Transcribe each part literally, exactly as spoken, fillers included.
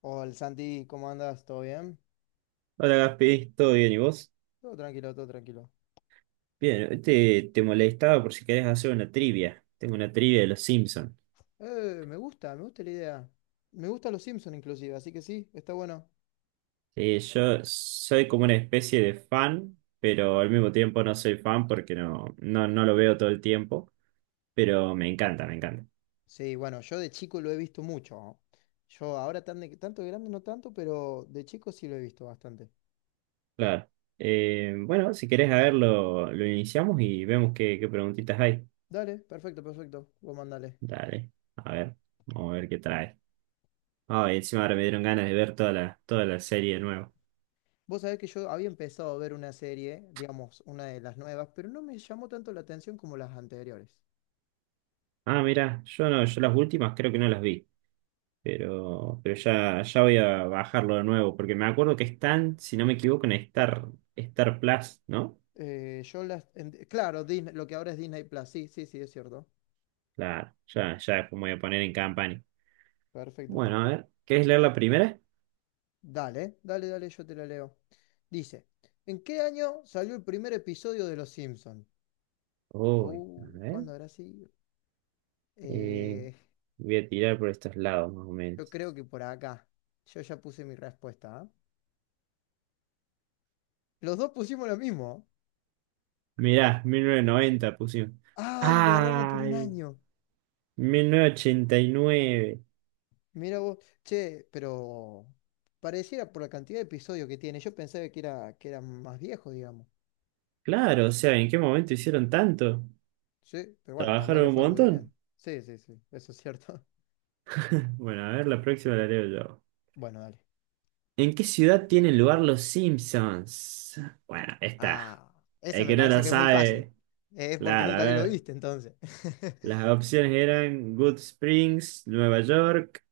Hola Santi, ¿cómo andas? ¿Todo bien? Hola Gaspi, ¿todo bien y vos? Todo tranquilo, todo tranquilo. Bien, te, te molestaba por si querés hacer una trivia. Tengo una trivia de los Simpsons. Eh, me gusta, me gusta la idea. Me gustan los Simpsons inclusive, así que sí, está bueno. Yo soy como una especie de fan, pero al mismo tiempo no soy fan porque no, no, no lo veo todo el tiempo. Pero me encanta, me encanta. Sí, bueno, yo de chico lo he visto mucho. Yo ahora tan de- tanto de grande no tanto, pero de chico sí lo he visto bastante. Claro. Eh, bueno, si querés a ver, lo, lo iniciamos y vemos qué, qué preguntitas hay. Dale, perfecto, perfecto. Vos mandale. Dale, a ver, vamos a ver qué trae. Ah, y encima ahora me dieron ganas de ver toda la, toda la serie de nuevo. Vos sabés que yo había empezado a ver una serie, digamos, una de las nuevas, pero no me llamó tanto la atención como las anteriores. Ah, mira, yo no, yo las últimas creo que no las vi. Pero, pero ya, ya voy a bajarlo de nuevo, porque me acuerdo que están, si no me equivoco, en Star, Star Plus, ¿no? Eh, yo las en- claro, Disney- lo que ahora es Disney Plus, sí, sí, sí, es cierto. Claro, ya, ya después me voy a poner en campaña. Perfecto. Bueno, a ver, ¿quieres leer la primera? Dale, dale, dale, yo te la leo. Dice, ¿en qué año salió el primer episodio de Los Simpson? Uy, a Uy, ver. ¿cuándo habrá sido? eh, Eh, Voy a tirar por estos lados, más o yo menos. creo que por acá. Yo ya puse mi respuesta, ¿ah? Los dos pusimos lo mismo. Mirá, mil novecientos noventa pusimos. ¡Ay, le erramos por un ¡Ay! año! Mil novecientos ochenta y nueve. Mira vos, che, pero pareciera por la cantidad de episodios que tiene. Yo pensaba que era, que era más viejo, digamos. Claro, o sea, ¿en qué momento hicieron tanto? Sí, pero bueno, también ¿Trabajaron le un fue muy montón? bien. Sí, sí, sí, eso es cierto. Bueno, a ver, la próxima la leo yo. Bueno, dale. ¿En qué ciudad tienen lugar los Simpsons? Bueno, esta. Ah, esa El me que no parece la que es muy fácil. sabe. Es porque Claro, a nunca vi lo ver. viste, entonces. Las opciones eran Good Springs, Nueva York,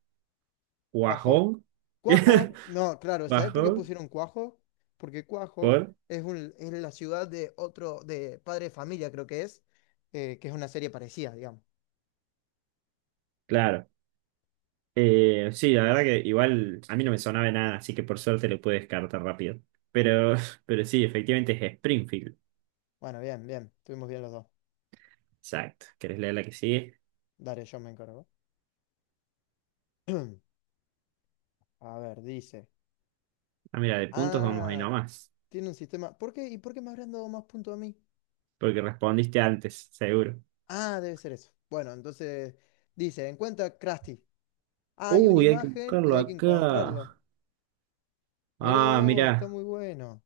Cuajo. Guajón. Cuajo, no, claro, ¿sabes por qué Guajón, pusieron Cuajo? Porque Cuajo por. es, un, es la ciudad de otro, de Padre de Familia, creo que es, eh, que es una serie parecida, digamos. Claro. Eh, sí, la verdad que igual a mí no me sonaba de nada, así que por suerte lo pude descartar rápido. Pero, pero sí, efectivamente es Springfield. Bueno, bien, bien, estuvimos bien los dos. Exacto. ¿Querés leer la que sigue? Dale, yo me encargo. A ver, dice. Ah, mira, de puntos vamos ahí Ah, nomás. tiene un sistema. ¿Por qué? ¿Y por qué me habrán dado más puntos a mí? Porque respondiste antes, seguro. Ah, debe ser eso. Bueno, entonces dice, encuentra Krusty. Hay una Uy, hay que imagen y buscarlo hay que acá. encontrarlo. Mirá Ah, vos, está mira, muy bueno.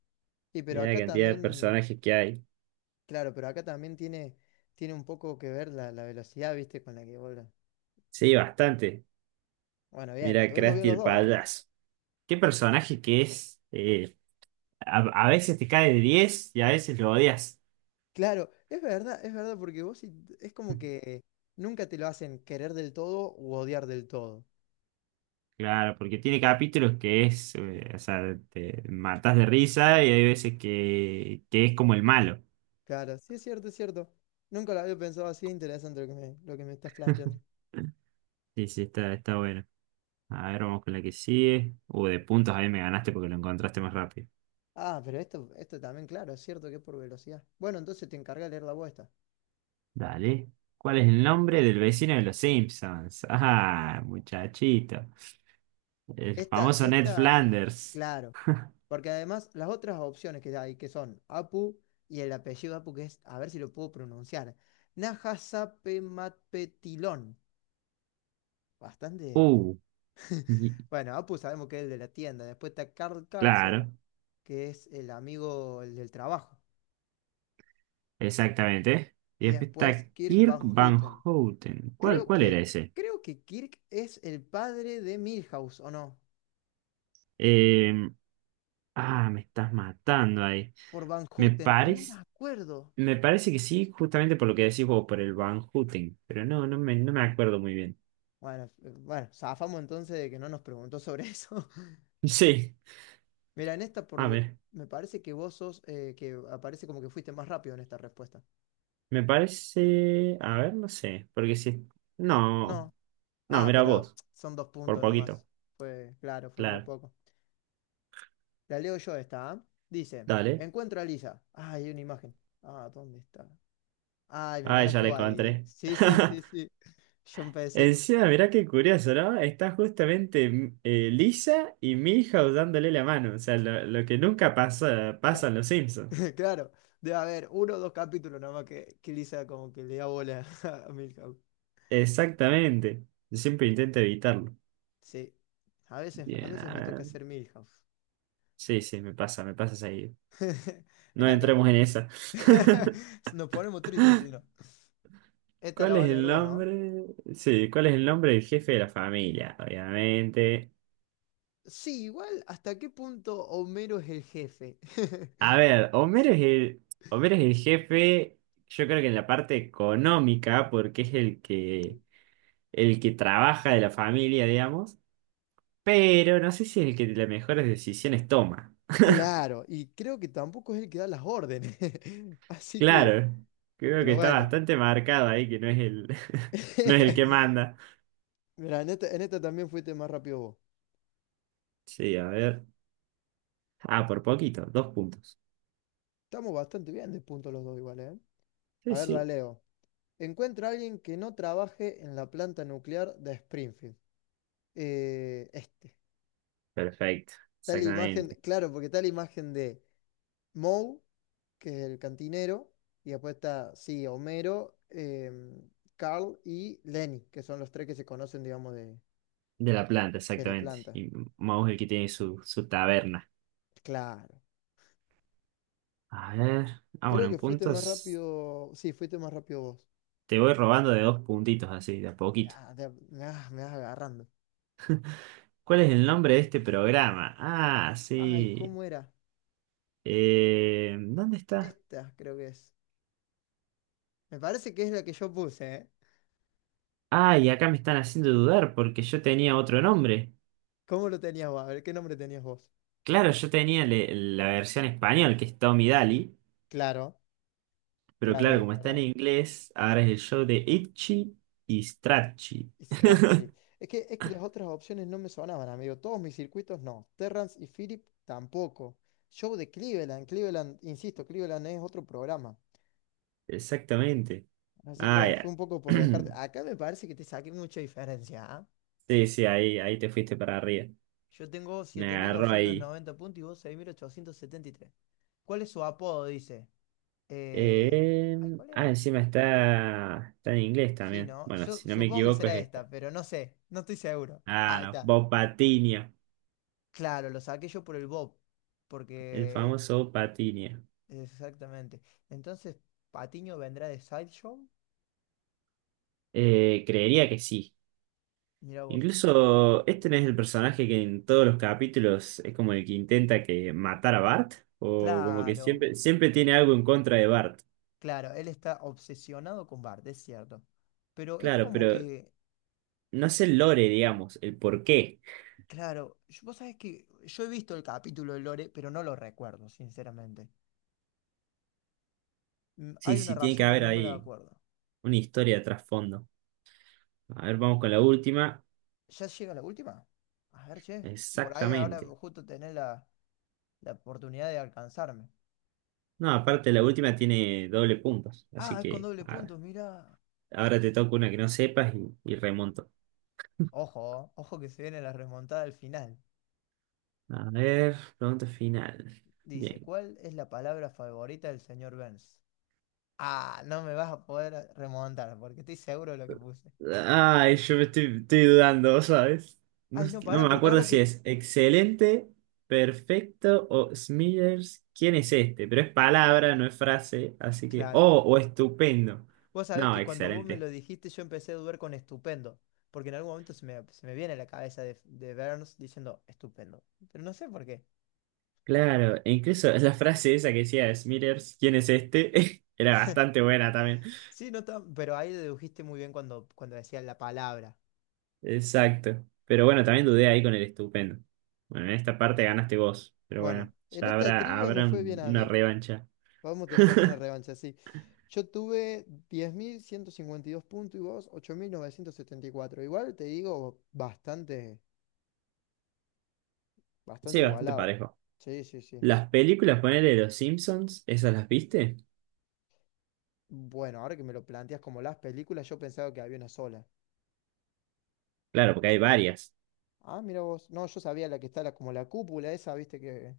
Y pero mira la acá cantidad de también, personajes que hay. claro, pero acá también tiene, tiene, un poco que ver la, la velocidad, ¿viste? Con la que vos. la- Sí, bastante. Bueno, bien, Mira, tuvimos bien Krusty los el dos, ¿eh? payaso. Qué personaje que es. Eh, a, a veces te cae de diez y a veces lo odias. Claro, es verdad, es verdad, porque vos sí- es como que nunca te lo hacen querer del todo u odiar del todo. Claro, porque tiene capítulos que es, eh, o sea, te matas de risa y hay veces que, que, es como el malo. Claro, sí es cierto, es cierto. Nunca lo había pensado así, interesante lo que me, lo que me estás planteando. Sí, sí, está, está bueno. A ver, vamos con la que sigue. Uh, de puntos ahí me ganaste porque lo encontraste más rápido. Ah, pero esto, esto también, claro, es cierto que es por velocidad. Bueno, entonces te encarga de leer la voz. Dale. ¿Cuál es el nombre del vecino de los Simpsons? Ah, muchachito. El Esta, famoso Ned esta, Flanders. claro. Porque además las otras opciones que hay, que son Apu y el apellido Apu, que es, a ver si lo puedo pronunciar, Nahasapematpetilón. Bastante. Uh, y- Bueno, Apu sabemos que es el de la tienda. Después está Carl Carlson, claro, que es el amigo, el del trabajo. exactamente. Y Y después después está Kirk Kirk Van Van Houten. Houten. ¿Cuál, Creo cuál era que, ese? creo que Kirk es el padre de Milhouse, ¿o no? Eh, ah, Me estás matando ahí. Por Van Me Houten, pero no me parece, acuerdo. me parece que sí, justamente por lo que decís vos, por el Van Houten. Pero no, no me, no me acuerdo muy bien. Bueno, eh, bueno, zafamos entonces de que no nos preguntó sobre eso. Sí, Mira, en esta por a lo- ver. me parece que vos sos, eh, que aparece como que fuiste más rápido en esta respuesta. Me parece. A ver, no sé. Porque si. No. No. No, Ah, mira pero vos. son dos Por puntos nomás. poquito. Fue, claro, fue muy Claro. poco. La leo yo esta, ¿ah? Dice, Dale. encuentro a Lisa. Ah, hay una imagen. Ah, ¿dónde está? Ay, me Ay, ya ganaste le vos ahí, ¿eh? encontré. Sí, sí, sí, sí. Yo empecé. Encima, mirá qué curioso, ¿no? Está justamente eh, Lisa y Milhouse dándole la mano. O sea, lo, lo que nunca pasa, pasa ca- en los Simpsons. Claro, debe haber uno o dos capítulos nomás que, que, Lisa como que le da bola a Milhouse. Exactamente. Yo siempre intento evitarlo. Sí, a veces, a Bien, veces a me toca ver. hacer Milhouse. Sí, sí, me pasa, me pasa seguido. No Mira, acá entremos en esa. nos ponemos tristes si no. Esta ¿Cuál la va es a leer el vos, ¿no? nombre? Sí, ¿cuál es el nombre del jefe de la familia? Obviamente. Sí, igual, ¿hasta qué punto Homero es el jefe? A ver, Homero es el, Homero es el jefe, yo creo que en la parte económica, porque es el que, el que, trabaja de la familia, digamos, pero no sé si es el que las mejores decisiones toma. Claro, y creo que tampoco es el que da las órdenes. Así que, Claro, creo que pero está bueno. bastante marcado ahí que no es el, no es el que manda. Mira, en esta, en esta también fuiste más rápido vos. Sí, a ver. Ah, por poquito, dos puntos. Estamos bastante bien de punto los dos igual, ¿eh? A Sí, ver, la sí. leo. Encuentra a alguien que no trabaje en la planta nuclear de Springfield. Eh, este. Perfecto, Tal imagen, exactamente. claro, porque tal imagen de Moe, que es el cantinero, y después está, sí, Homero, em, Carl y Lenny, que son los tres que se conocen, digamos, de, De la planta, de la exactamente. planta. Y Mouse el que tiene su, su taberna. Claro. A ver. Ah, Creo bueno, en que fuiste más puntos. rápido, sí, fuiste más rápido vos. Te voy robando de dos puntitos así, de a poquito. Ah, de- me vas, me vas agarrando. ¿Cuál es el nombre de este programa? Ah, Ay, sí. ¿cómo era? Eh, ¿dónde está? Esta creo que es. Me parece que es la que yo puse, ¿eh? Ah, y acá me están haciendo dudar porque yo tenía otro nombre. ¿Cómo lo tenías vos? A ver, ¿qué nombre tenías vos? Claro, yo tenía le- la versión español, que es Tommy Daly. Claro, Pero claro, claro, ya es como está en verdad. inglés, ahora es el show de Itchy y Stracci. Scratchy. Es que, es que las otras opciones no me sonaban, amigo. Todos mis circuitos no. Terrance y Philip tampoco. Show de Cleveland. Cleveland, insisto, Cleveland es otro programa. Exactamente. Así que Ah, bueno, fue ya. un poco por descarte. Acá me parece que te saqué mucha diferencia, ¿ah? Sí, sí, ahí, ahí, te fuiste para arriba. Yo tengo Me siete mil agarró doscientos ahí. noventa puntos y vos seis mil ochocientos setenta y tres. ¿Cuál es su apodo? Dice. Eh, Eh, Ay, ¿cuál ah, era? Encima está, está en inglés Sí, también. ¿no? Bueno, Yo si no me supongo que equivoco es será esta. esta, pero no sé. No estoy seguro. Ah, Ahí no, está. Bob Patiño, Claro, lo saqué yo por el Bob. el Porque. famoso Bob Patiño. Exactamente. Entonces, Patiño vendrá de Sideshow. Eh, creería que sí. Mira vos. Incluso este no es el personaje que en todos los capítulos es como el que intenta que matar a Bart, o como que Claro, siempre, siempre tiene algo en contra de Bart. claro, él está obsesionado con Bart, es cierto. Pero es Claro, como pero que, no es sh- el lore, digamos, el por qué. claro, yo- vos sabés que yo he visto el capítulo de Lore, pero no lo recuerdo, sinceramente. Mm, Sí, Hay una sí, tiene que razón, pero haber no me la ahí acuerdo. una historia de trasfondo. A ver, vamos con la última. ¿Ya llega la última? A ver, che. Por ahí ahora Exactamente. justo tenés la, la, oportunidad de alcanzarme. No, aparte la última tiene doble puntos. Así Ah, es con que doble a ver, punto, mira. ahora te toca una que no sepas y, y remonto. Ojo, ojo que se viene la remontada al final. A ver, pregunta final. Dice, Bien. ¿cuál es la palabra favorita del señor Burns? Ah, no me vas a poder remontar porque estoy seguro de lo que puse. Ay, yo me estoy, estoy dudando, ¿sabes? No, Ay, no, pará, no me porque acuerdo ahora que... si es excelente, perfecto o Smithers. ¿Quién es este? Pero es palabra, no es frase. Así que. Claro. Oh, o estupendo. Vos sabés No, que cuando vos me excelente. lo dijiste yo empecé a dudar con estupendo, porque en algún momento se me, se me, viene a la cabeza de, de Burns diciendo estupendo, pero no sé por qué. Claro, e incluso la frase esa que decía Smithers, ¿quién es este? Era bastante buena también. Sí, no está- pero ahí dedujiste muy bien cuando, cuando decía la palabra. Exacto. Pero bueno, también dudé ahí con el estupendo. Bueno, en esta parte ganaste vos, pero Bueno, bueno, en ya esta habrá, trivia me habrá fue bien un- a una mí. revancha. Vamos a tener que hacer una revancha, sí. Yo tuve diez mil ciento cincuenta y dos puntos y vos ocho mil novecientos setenta y cuatro. Igual te digo, bastante, bastante Sí, bastante igualado. parejo. Sí, sí, sí. Las películas, ponele de los Simpsons, ¿esas las viste? Bueno, ahora que me lo planteas como las películas, yo pensaba que había una sola. Claro, porque hay varias. Ah, mira vos. No, yo sabía la que está la- como la cúpula esa, viste que...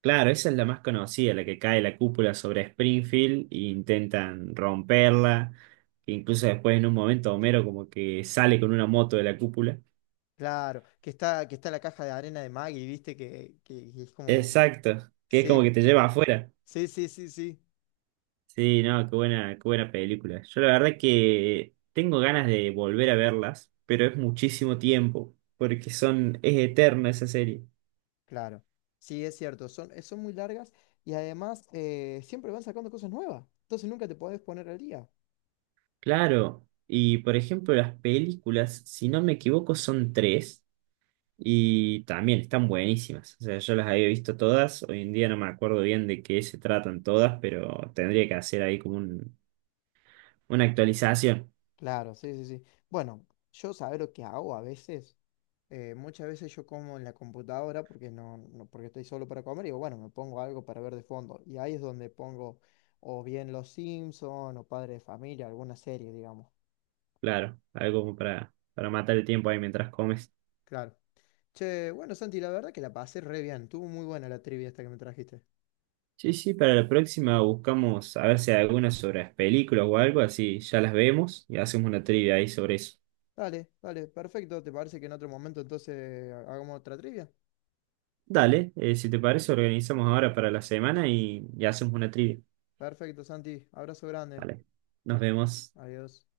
Claro, esa es la más conocida, la que cae la cúpula sobre Springfield e intentan romperla. Que incluso después en un momento Homero como que sale con una moto de la cúpula. Claro, que está, que está, la caja de arena de Maggie, viste que, que que es como... Exacto, que es como que Sí, te lleva afuera. sí, sí, sí, sí. Sí, no, qué buena, qué buena película. Yo la verdad que tengo ganas de volver a verlas, pero es muchísimo tiempo, porque son, es eterna esa serie. Claro, sí, es cierto, son, eh, son muy largas y además eh, siempre van sacando cosas nuevas, entonces nunca te podés poner al día. Claro, y por ejemplo las películas, si no me equivoco, son tres y también están buenísimas. O sea, yo las había visto todas, hoy en día no me acuerdo bien de qué se tratan todas, pero tendría que hacer ahí como un- una actualización, Claro, sí, sí, sí. Bueno, yo saber lo que hago a veces, eh, muchas veces yo como en la computadora porque no, no- porque estoy solo para comer y digo, bueno, me pongo algo para ver de fondo y ahí es donde pongo o bien Los Simpson o Padre de Familia, alguna serie, digamos. claro, algo como para, para matar el tiempo ahí mientras comes. Claro. Che, bueno, Santi, la verdad que la pasé re bien, estuvo muy buena la trivia esta que me trajiste. Sí, sí, para la próxima buscamos a ver si hay algunas sobre las películas o algo, así ya las vemos y hacemos una trivia ahí sobre eso. Dale, dale, perfecto. ¿Te parece que en otro momento entonces hagamos otra trivia? Dale, eh, si te parece, organizamos ahora para la semana y, y, hacemos una trivia. Perfecto, Santi. Abrazo grande. Vale, nos vemos. Adiós.